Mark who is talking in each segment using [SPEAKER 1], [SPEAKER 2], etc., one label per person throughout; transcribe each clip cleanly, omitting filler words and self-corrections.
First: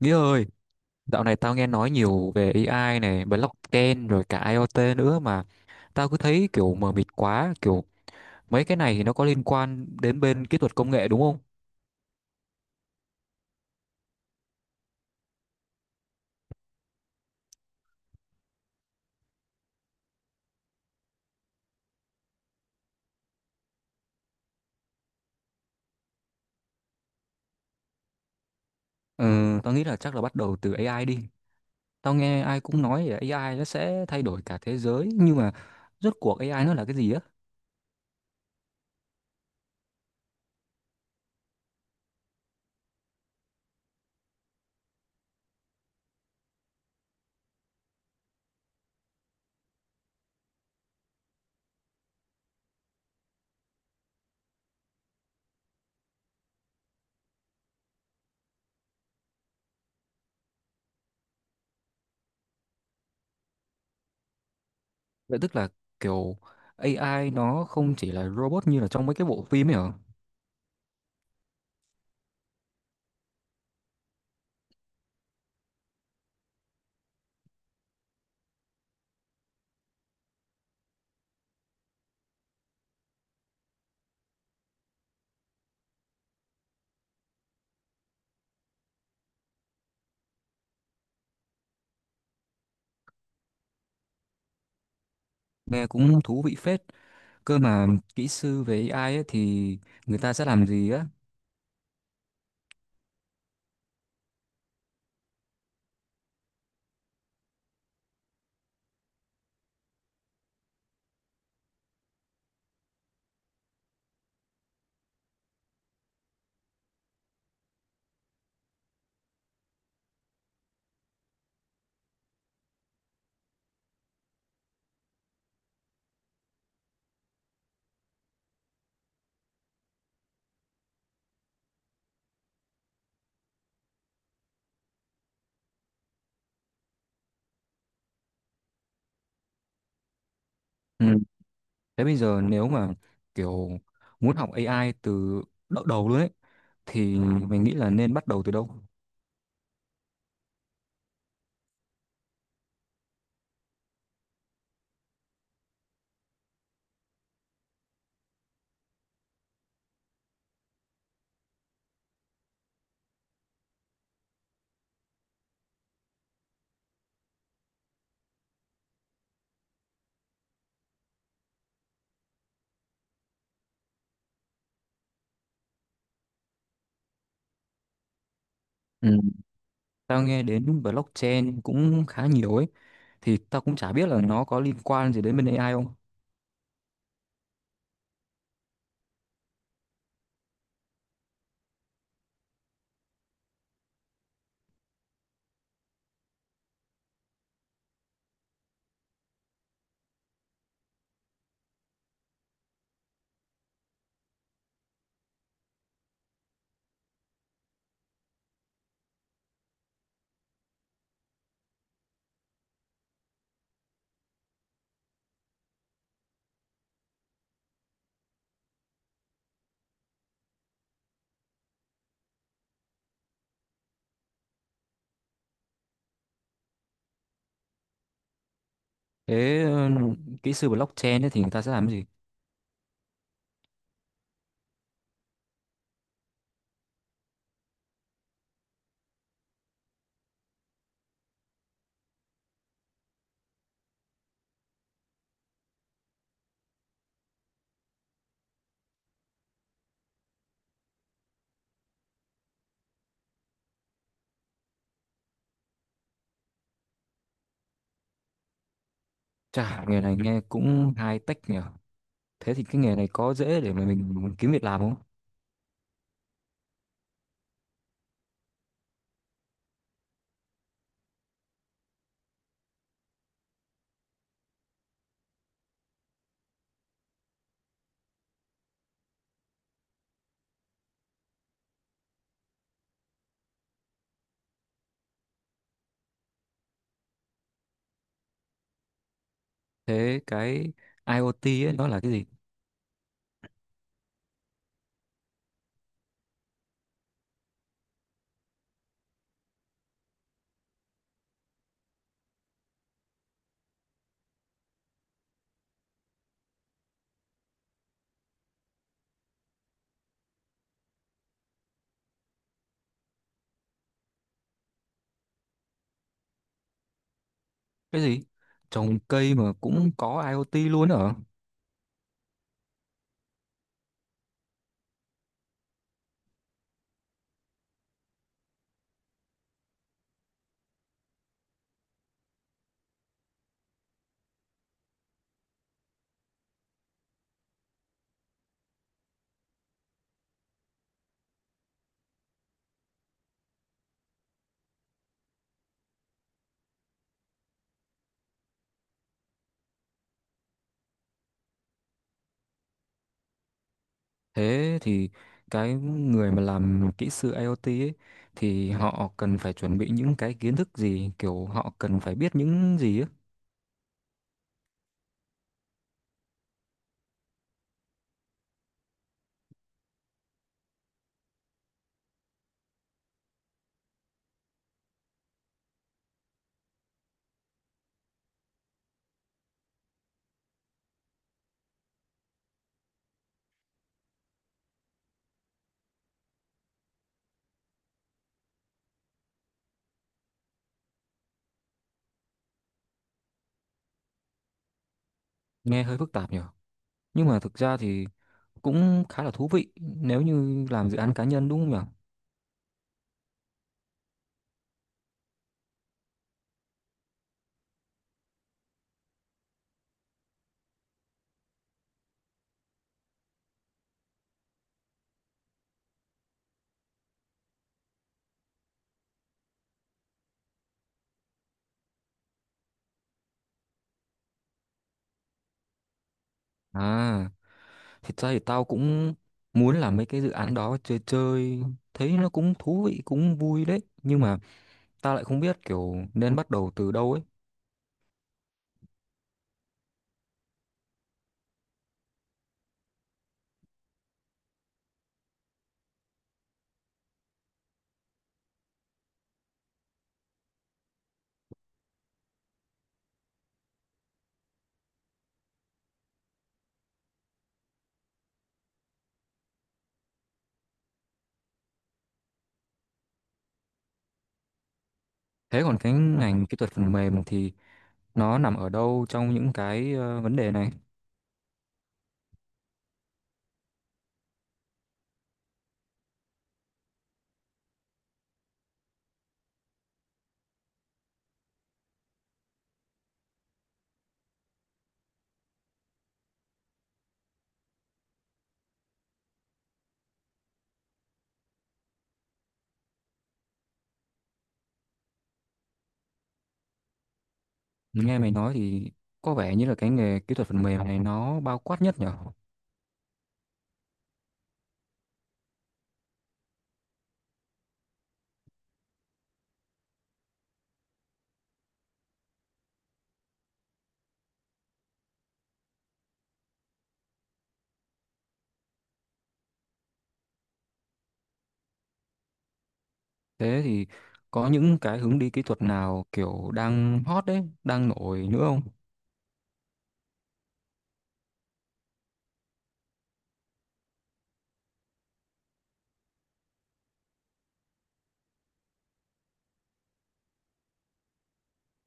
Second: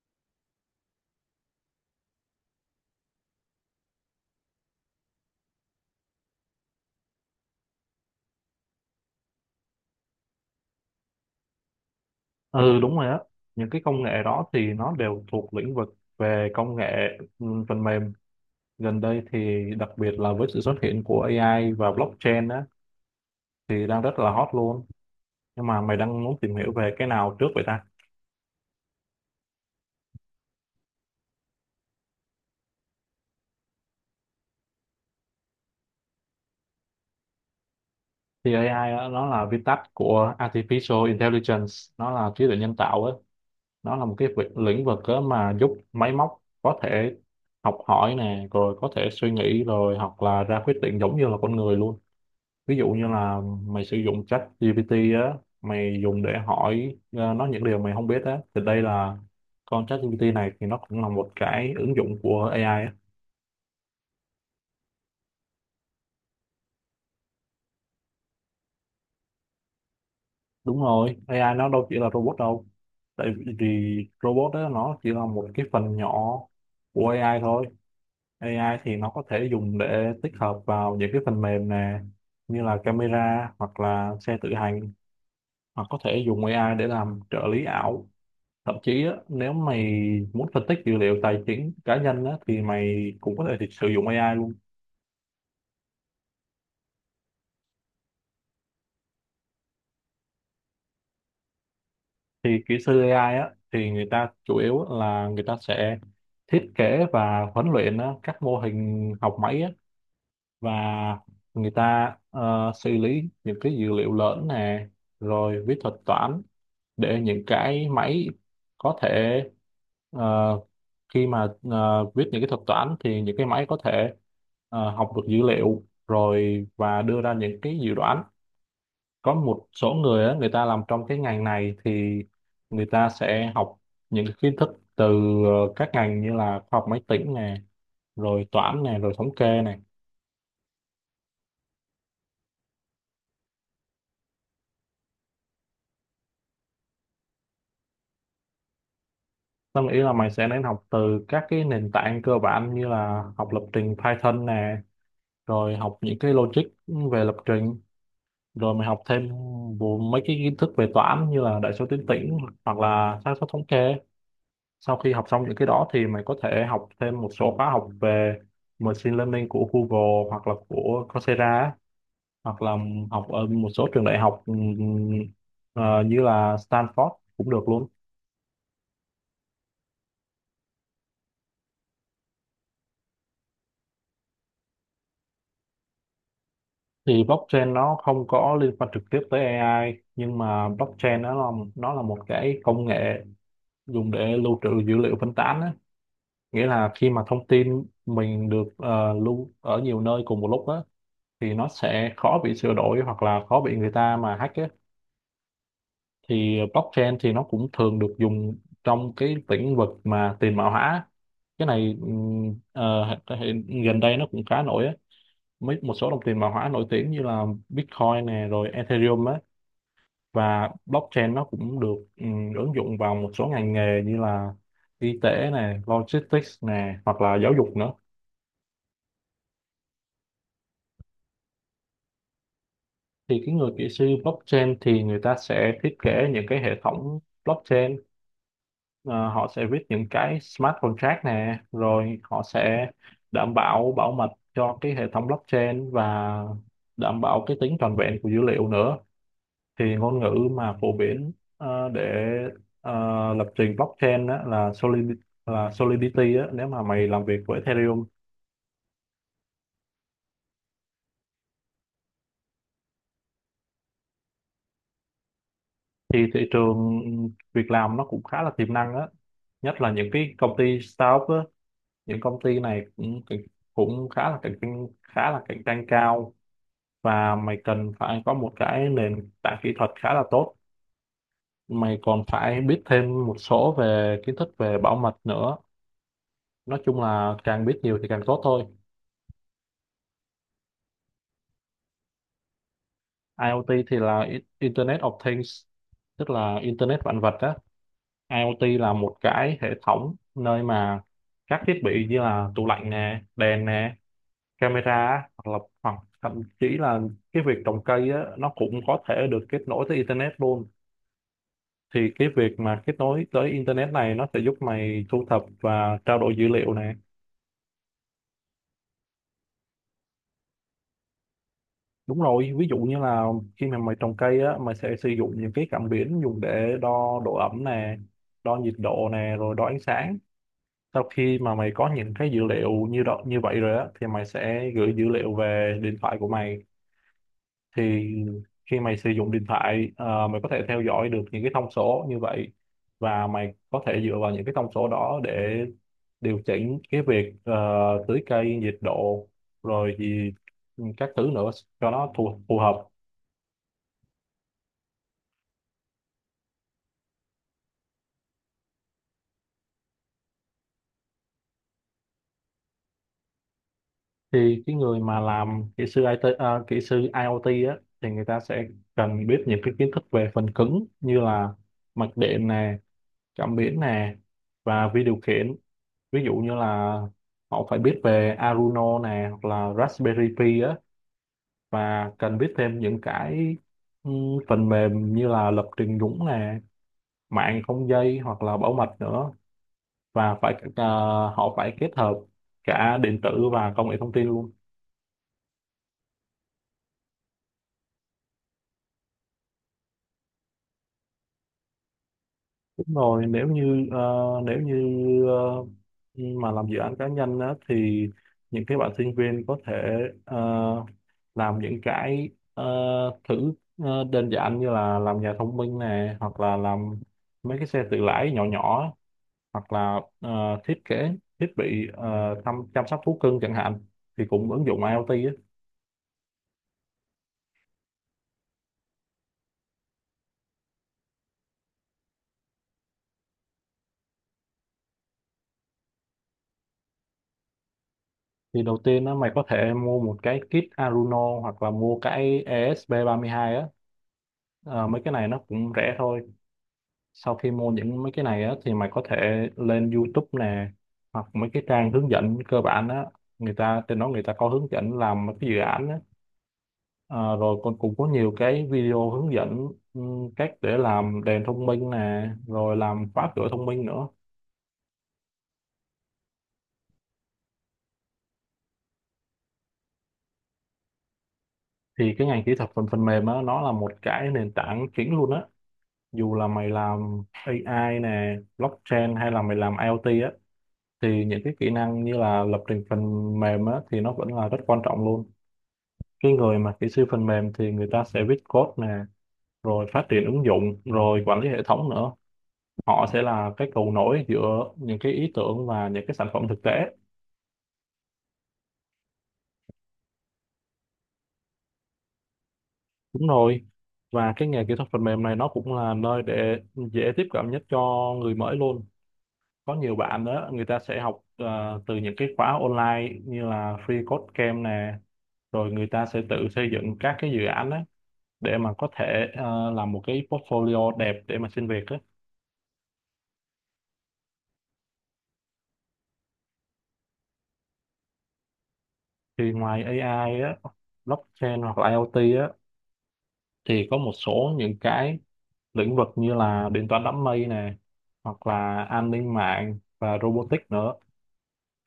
[SPEAKER 1] Nghĩa ơi, dạo này tao nghe nói nhiều về AI này, blockchain rồi cả IoT nữa mà tao cứ thấy kiểu mờ mịt quá, kiểu mấy cái này thì nó có liên quan đến bên kỹ thuật công nghệ đúng không?
[SPEAKER 2] Ừ, đúng rồi á, những cái công nghệ đó thì nó đều thuộc lĩnh vực về công nghệ phần mềm. Gần đây thì đặc biệt là với sự xuất hiện của AI và blockchain á, thì đang rất là hot luôn. Nhưng mà mày đang muốn tìm hiểu về cái nào trước vậy ta?
[SPEAKER 1] Ừ, tao nghĩ là chắc là bắt đầu từ AI đi. Tao nghe ai cũng nói là AI nó sẽ thay đổi cả thế giới, nhưng mà rốt cuộc AI nó là cái gì á?
[SPEAKER 2] Thì AI á, nó là viết tắt của Artificial Intelligence, nó là trí tuệ nhân tạo á. Nó là một cái lĩnh vực á mà giúp máy móc có thể học hỏi nè, rồi có thể suy nghĩ rồi, hoặc là ra quyết định giống như là con người luôn. Ví dụ như là mày sử dụng chat GPT á, mày dùng để hỏi nó những điều mày không biết á, thì đây là con chat GPT này thì nó cũng là một cái ứng dụng của AI á.
[SPEAKER 1] Vậy tức là kiểu AI nó không chỉ là robot như là trong mấy cái bộ phim ấy hả?
[SPEAKER 2] Đúng rồi, AI nó đâu chỉ là robot đâu. Tại vì robot đó nó chỉ là một cái phần nhỏ của AI thôi. AI thì nó có thể dùng để tích hợp vào những cái phần mềm nè, như là camera, hoặc là xe tự hành, hoặc có thể dùng AI để làm trợ lý ảo. Thậm chí á, nếu mày muốn phân tích dữ liệu tài chính cá nhân á, thì mày cũng có thể thì sử dụng AI luôn.
[SPEAKER 1] Nghe cũng thú vị phết. Cơ mà kỹ sư về AI ấy thì người ta sẽ làm gì á?
[SPEAKER 2] Thì kỹ sư AI á, thì người ta chủ yếu là người ta sẽ thiết kế và huấn luyện á, các mô hình học máy á, và người ta xử lý những cái dữ liệu lớn nè, rồi viết thuật toán để những cái máy có thể ờ, khi mà viết những cái thuật toán thì những cái máy có thể học được dữ liệu, rồi và đưa ra những cái dự đoán. Có một số người á, người ta làm trong cái ngành này thì người ta sẽ học những cái kiến thức từ các ngành như là khoa học máy tính nè, rồi toán nè, rồi thống kê nè.
[SPEAKER 1] Ừ. Thế bây giờ nếu mà kiểu muốn học AI từ đỡ đầu luôn ấy thì mình nghĩ là nên bắt đầu từ đâu?
[SPEAKER 2] Tao nghĩ là mày sẽ nên học từ các cái nền tảng cơ bản, như là học lập trình Python nè, rồi học những cái logic về lập trình, rồi mày học thêm vô mấy cái kiến thức về toán như là đại số tuyến tĩnh, hoặc là xác suất thống kê. Sau khi học xong những cái đó thì mày có thể học thêm một số khóa học về machine learning của Google, hoặc là của Coursera á. Hoặc là học ở một số trường đại học, như là Stanford cũng được luôn.
[SPEAKER 1] Ừ. Tao nghe đến blockchain cũng khá nhiều ấy thì tao cũng chả biết là nó có liên quan gì đến bên AI không.
[SPEAKER 2] Thì blockchain nó không có liên quan trực tiếp tới AI, nhưng mà blockchain nó là một cái công nghệ dùng để lưu trữ dữ liệu phân tán á. Nghĩa là khi mà thông tin mình được lưu ở nhiều nơi cùng một lúc á, thì nó sẽ khó bị sửa đổi, hoặc là khó bị người ta mà hack á. Thì blockchain thì nó cũng thường được dùng trong cái lĩnh vực mà tiền mã hóa. Cái này gần đây nó cũng khá nổi á. Một số đồng tiền mã hóa nổi tiếng như là Bitcoin nè, rồi Ethereum á. Và blockchain nó cũng được ứng dụng vào một số ngành nghề như là y tế nè, logistics nè, hoặc là giáo dục nữa.
[SPEAKER 1] Thế ừ, kỹ sư blockchain ấy thì người ta sẽ làm cái gì?
[SPEAKER 2] Thì cái người kỹ sư blockchain thì người ta sẽ thiết kế những cái hệ thống blockchain. Ờ, Họ sẽ viết những cái smart contract nè, rồi họ sẽ đảm bảo bảo mật cho cái hệ thống blockchain, và đảm bảo cái tính trọn vẹn của dữ liệu nữa. Thì ngôn ngữ mà phổ biến để ờ, lập trình blockchain á, là Solidity. Là Solidity á, nếu mà mày làm việc với Ethereum.
[SPEAKER 1] Chả nghề này nghe cũng high tech nhỉ. Thế thì cái nghề này có dễ để mà mình kiếm việc làm không?
[SPEAKER 2] Thì thị trường việc làm nó cũng khá là tiềm năng á, nhất là những cái công ty startup á, những công ty này cũng cũng khá là cạnh tranh khá là cạnh tranh cao. Và mày cần phải có một cái nền tảng kỹ thuật khá là tốt, mày còn phải biết thêm một số về kiến thức về bảo mật nữa. Nói chung là càng biết nhiều thì càng tốt thôi.
[SPEAKER 1] Thế cái IoT ấy nó là cái gì?
[SPEAKER 2] IoT thì là Internet of Things, tức là Internet vạn vật á. IoT là một cái hệ thống nơi mà các thiết bị như là tủ lạnh nè, đèn nè, camera á, hoặc thậm chí là cái việc trồng cây á, nó cũng có thể được kết nối tới internet luôn. Thì cái việc mà kết nối tới internet này nó sẽ giúp mày thu thập và trao đổi dữ liệu này.
[SPEAKER 1] Cái gì? Trồng cây mà cũng có IoT luôn hả?
[SPEAKER 2] Đúng rồi, ví dụ như là khi mà mày trồng cây á, mày sẽ sử dụng những cái cảm biến dùng để đo độ ẩm nè, đo nhiệt độ nè, rồi đo ánh sáng. Sau khi mà mày có những cái dữ liệu như vậy rồi á, thì mày sẽ gửi dữ liệu về điện thoại của mày. Thì khi mày sử dụng điện thoại, mày có thể theo dõi được những cái thông số như vậy, và mày có thể dựa vào những cái thông số đó để điều chỉnh cái việc tưới cây, nhiệt độ, rồi gì các thứ nữa cho nó phù hợp.
[SPEAKER 1] Thế thì cái người mà làm kỹ sư IoT ấy, thì họ cần phải chuẩn bị những cái kiến thức gì, kiểu họ cần phải biết những gì ấy.
[SPEAKER 2] Thì cái người mà làm kỹ sư kỹ sư IoT á, thì người ta sẽ cần biết những cái kiến thức về phần cứng như là mạch điện nè, cảm biến nè, và vi điều khiển. Ví dụ như là họ phải biết về Arduino nè, hoặc là Raspberry Pi á. Và cần biết thêm những cái ừ, phần mềm như là lập trình nhúng nè, mạng không dây, hoặc là bảo mật nữa. Và họ phải kết hợp cả điện tử và công nghệ thông tin luôn.
[SPEAKER 1] Nghe hơi phức tạp nhỉ. Nhưng mà thực ra thì cũng khá là thú vị nếu như làm dự án cá nhân đúng không nhỉ?
[SPEAKER 2] Đúng rồi, nếu như nếu như ờ, mà làm dự án cá nhân á, thì những cái bạn sinh viên có thể ờ, làm những cái ờ, thử đơn giản như là làm nhà thông minh này, hoặc là làm mấy cái xe tự lái nhỏ nhỏ á, hoặc là thiết kế thiết bị chăm sóc thú cưng chẳng hạn, thì cũng ứng dụng IoT á.
[SPEAKER 1] À, thật ra thì tao cũng muốn làm mấy cái dự án đó chơi chơi, thấy nó cũng thú vị, cũng vui đấy. Nhưng mà tao lại không biết kiểu nên bắt đầu từ đâu ấy.
[SPEAKER 2] Thì đầu tiên á, mày có thể mua một cái kit Arduino, hoặc là mua cái esp hai á. Mấy cái này nó cũng rẻ thôi. Sau khi mua mấy cái này á thì mày có thể lên YouTube nè, hoặc mấy cái trang hướng dẫn cơ bản á, người ta trên đó người ta có hướng dẫn làm mấy cái dự án á. Ờ, Rồi còn cũng có nhiều cái video hướng dẫn, ừ, cách để làm đèn thông minh nè, rồi làm khóa cửa thông minh nữa.
[SPEAKER 1] Thế còn cái ngành kỹ thuật phần mềm thì nó nằm ở đâu trong những cái vấn đề này?
[SPEAKER 2] Thì cái ngành kỹ thuật phần phần mềm á, nó là một cái nền tảng chính luôn á. Dù là mày làm AI nè, blockchain, hay là mày làm IoT á, thì những cái kỹ năng như là lập trình phần mềm á thì nó vẫn là rất quan trọng luôn. Cái người mà kỹ sư phần mềm thì người ta sẽ viết code nè, rồi phát triển ứng dụng, rồi quản lý hệ thống nữa. Họ sẽ là cái cầu nối giữa những cái ý tưởng và những cái sản phẩm thực tế.
[SPEAKER 1] Nghe mày nói thì có vẻ như là cái nghề kỹ thuật phần mềm này nó bao quát nhất nhở.
[SPEAKER 2] Đúng rồi, và cái nghề kỹ thuật phần mềm này nó cũng là nơi để dễ tiếp cận nhất cho người mới luôn. Có nhiều bạn đó người ta sẽ học từ những cái khóa online như là Free Code Camp nè, rồi người ta sẽ tự xây dựng các cái dự án đó để mà có thể làm một cái portfolio đẹp để mà xin việc á.
[SPEAKER 1] Thế thì có những cái hướng đi kỹ thuật nào kiểu đang hot đấy đang nổi nữa không?
[SPEAKER 2] Thì ngoài AI á, blockchain, hoặc là IoT á, thì có một số những cái lĩnh vực như là điện toán đám mây nè, hoặc là an ninh mạng và robotics nữa.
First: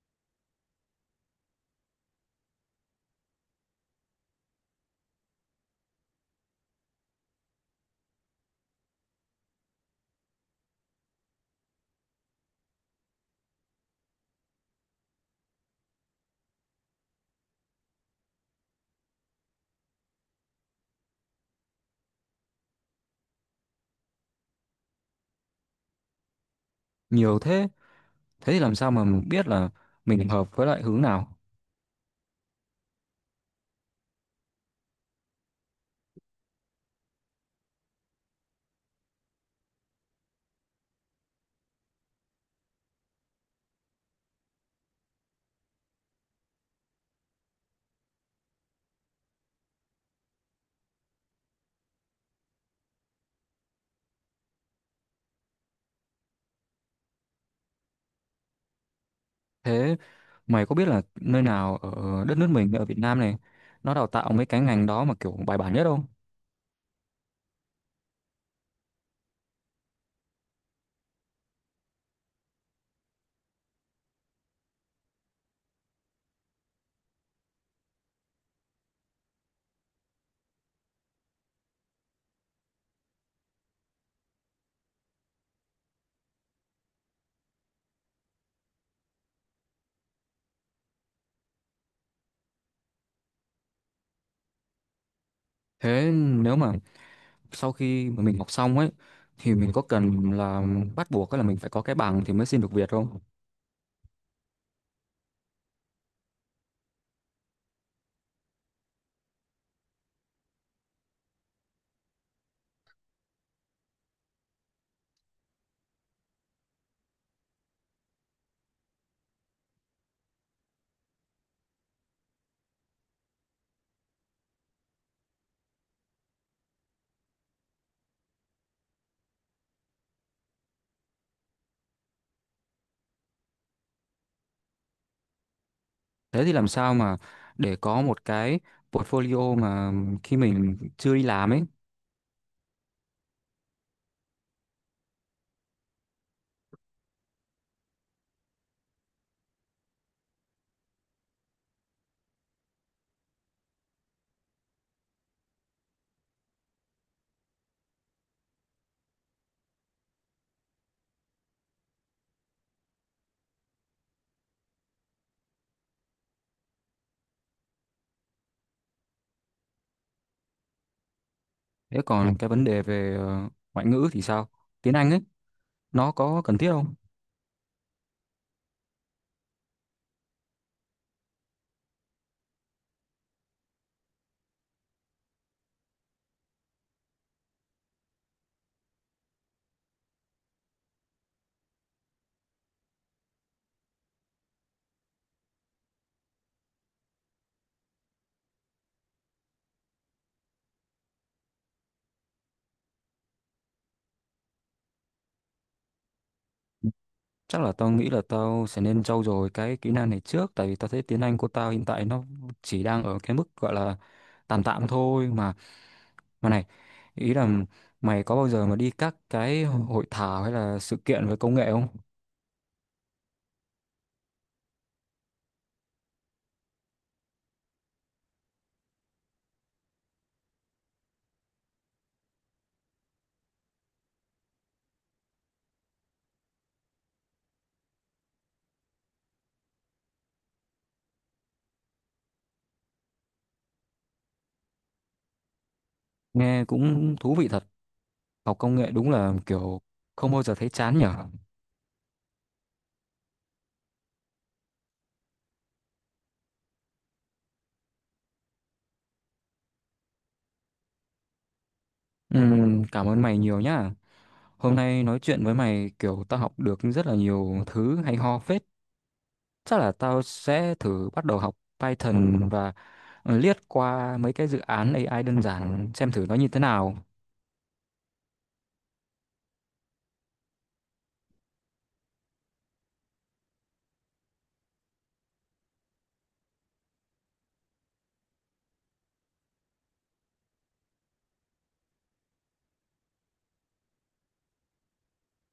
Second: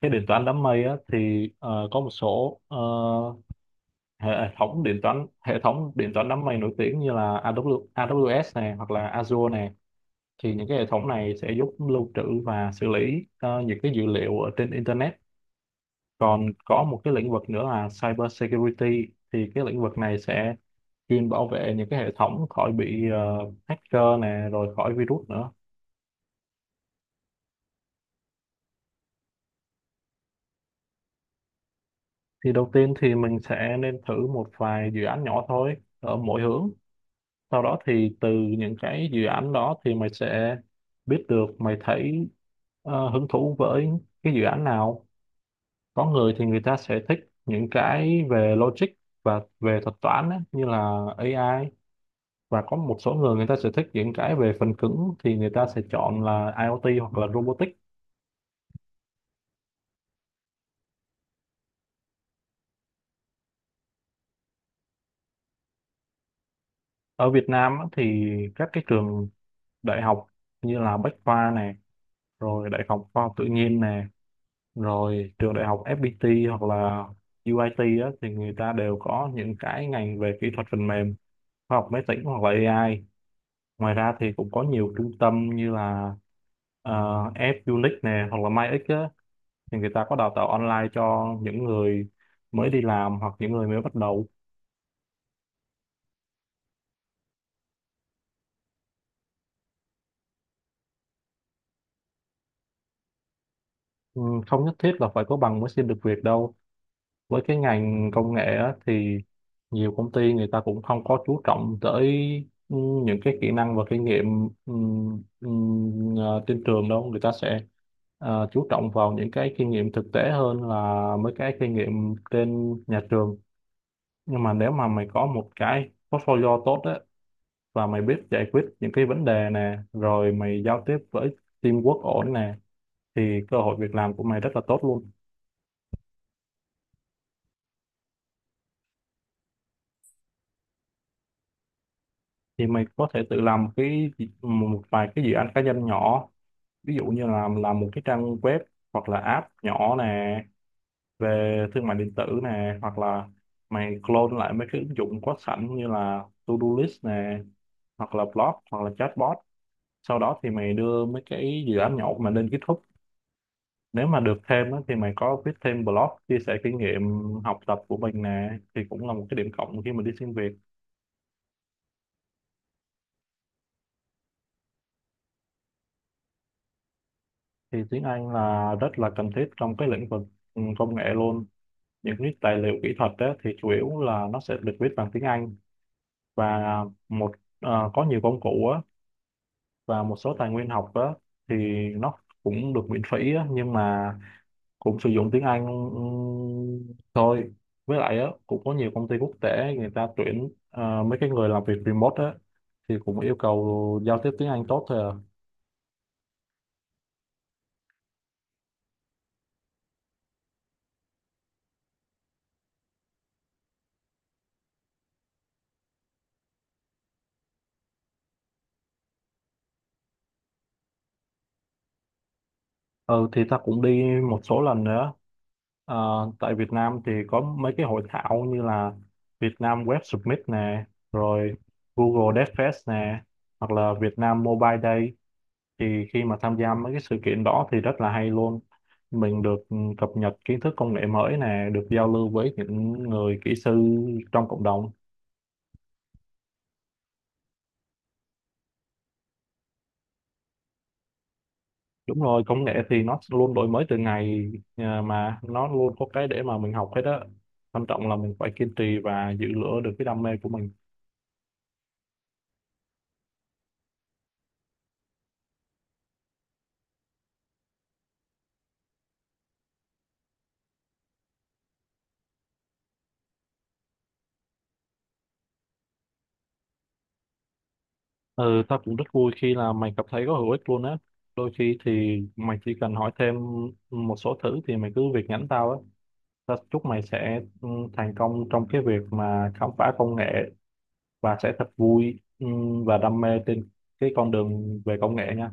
[SPEAKER 2] Cái điện toán đám mây á, thì có một số hệ hệ thống điện toán đám mây nổi tiếng như là AWS nè, hoặc là Azure nè. Thì những cái hệ thống này sẽ giúp lưu trữ và xử lý những cái dữ liệu ở trên internet. Còn có một cái lĩnh vực nữa là cyber security. Thì cái lĩnh vực này sẽ chuyên bảo vệ những cái hệ thống khỏi bị hacker nè, rồi khỏi virus nữa.
[SPEAKER 1] Nhiều thế. Thế thì làm sao mà mình biết là mình hợp với lại hướng nào?
[SPEAKER 2] Thì đầu tiên thì mình sẽ nên thử một vài dự án nhỏ thôi ở mỗi hướng. Sau đó thì từ những cái dự án đó thì mày sẽ biết được mày thấy hứng thú với cái dự án nào. Có người thì người ta sẽ thích những cái về logic và về thuật toán á, như là AI. Và có một số người người ta sẽ thích những cái về phần cứng thì người ta sẽ chọn là IoT hoặc là robotics.
[SPEAKER 1] Thế mày có biết là nơi nào ở đất nước mình ở Việt Nam này nó đào tạo mấy cái ngành đó mà kiểu bài bản nhất không?
[SPEAKER 2] Ở Việt Nam á, thì các cái trường đại học như là Bách Khoa này, rồi Đại học Khoa học Tự nhiên này, rồi trường đại học FPT hoặc là UIT á, thì người ta đều có những cái ngành về kỹ thuật phần mềm, khoa học máy tính hoặc là AI. Ngoài ra thì cũng có nhiều trung tâm như là F-Unix này hoặc là MyX á, thì người ta có đào tạo online cho những người mới đi làm hoặc những người mới bắt đầu.
[SPEAKER 1] Thế nếu mà sau khi mà mình học xong ấy thì mình có cần là bắt buộc là mình phải có cái bằng thì mới xin được việc không?
[SPEAKER 2] Ừ, không nhất thiết là phải có bằng mới xin được việc đâu. Với cái ngành công nghệ á, thì nhiều công ty người ta cũng không có chú trọng tới ừ, những cái kỹ năng và kinh nghiệm ừ, trên trường đâu, người ta sẽ chú trọng vào những cái kinh nghiệm thực tế hơn là mấy cái kinh nghiệm trên nhà trường. Nhưng mà nếu mà mày có một cái portfolio tốt á, và mày biết giải quyết những cái vấn đề nè, rồi mày giao tiếp với teamwork ổn nè, thì cơ hội việc làm của mày rất là tốt luôn.
[SPEAKER 1] Thế thì làm sao mà để có một cái portfolio mà khi mình chưa đi làm ấy?
[SPEAKER 2] Thì mày có thể tự làm cái một vài cái dự án cá nhân nhỏ, ví dụ như là làm một cái trang web hoặc là app nhỏ nè, về thương mại điện tử nè, hoặc là mày clone lại mấy cái ứng dụng có sẵn như là to-do list nè, hoặc là blog hoặc là chatbot. Sau đó thì mày đưa mấy cái dự án nhỏ của mình lên GitHub. Nếu mà được thêm á, thì mày có viết thêm blog chia sẻ kinh nghiệm học tập của mình nè, thì cũng là một cái điểm cộng khi mà đi xin việc.
[SPEAKER 1] Thế còn cái vấn đề về ngoại ngữ thì sao? Tiếng Anh ấy nó có cần thiết không?
[SPEAKER 2] Thì tiếng Anh là rất là cần thiết trong cái lĩnh vực công nghệ luôn. Những cái tài liệu kỹ thuật á, thì chủ yếu là nó sẽ được viết bằng tiếng Anh. Và một, có nhiều công cụ á, và một số tài nguyên học á, thì nó cũng được miễn phí á, nhưng mà cũng sử dụng tiếng Anh thôi. Với lại á, cũng có nhiều công ty quốc tế người ta tuyển mấy cái người làm việc remote á, thì cũng yêu cầu giao tiếp tiếng Anh tốt thôi à.
[SPEAKER 1] Chắc là tao nghĩ là tao sẽ nên trau dồi cái kỹ năng này trước tại vì tao thấy tiếng Anh của tao hiện tại nó chỉ đang ở cái mức gọi là tạm tạm thôi mà. Mà này, ý là mày có bao giờ mà đi các cái hội thảo hay là sự kiện về công nghệ không?
[SPEAKER 2] Ừ, thì ta cũng đi một số lần nữa. Ờ, tại Việt Nam thì có mấy cái hội thảo như là Việt Nam Web Summit nè, rồi Google Dev Fest nè, hoặc là Việt Nam Mobile Day. Thì khi mà tham gia mấy cái sự kiện đó thì rất là hay luôn. Mình được cập nhật kiến thức công nghệ mới nè, được giao lưu với những người kỹ sư trong cộng đồng.
[SPEAKER 1] Nghe cũng thú vị thật. Học công nghệ đúng là kiểu không bao giờ thấy chán nhở.
[SPEAKER 2] Đúng rồi, công nghệ thì nó luôn đổi mới từ ngày mà nó luôn có cái để mà mình học hết á. Quan trọng là mình phải kiên trì và giữ lửa được cái đam mê của mình.
[SPEAKER 1] Cảm ơn mày nhiều nhá, hôm nay nói chuyện với mày kiểu tao học được rất là nhiều thứ hay ho phết. Chắc là tao sẽ thử bắt đầu học Python và liếc qua mấy cái dự án AI đơn giản xem thử nó như thế nào.
[SPEAKER 2] Ừ, tao cũng rất vui khi là mày cảm thấy có hữu ích luôn á. Đôi khi thì mày chỉ cần hỏi thêm một số thứ thì mày cứ việc nhắn tao á. Tao chúc mày sẽ thành công trong cái việc mà khám phá công nghệ và sẽ thật vui, và đam mê trên cái con đường về công nghệ nha.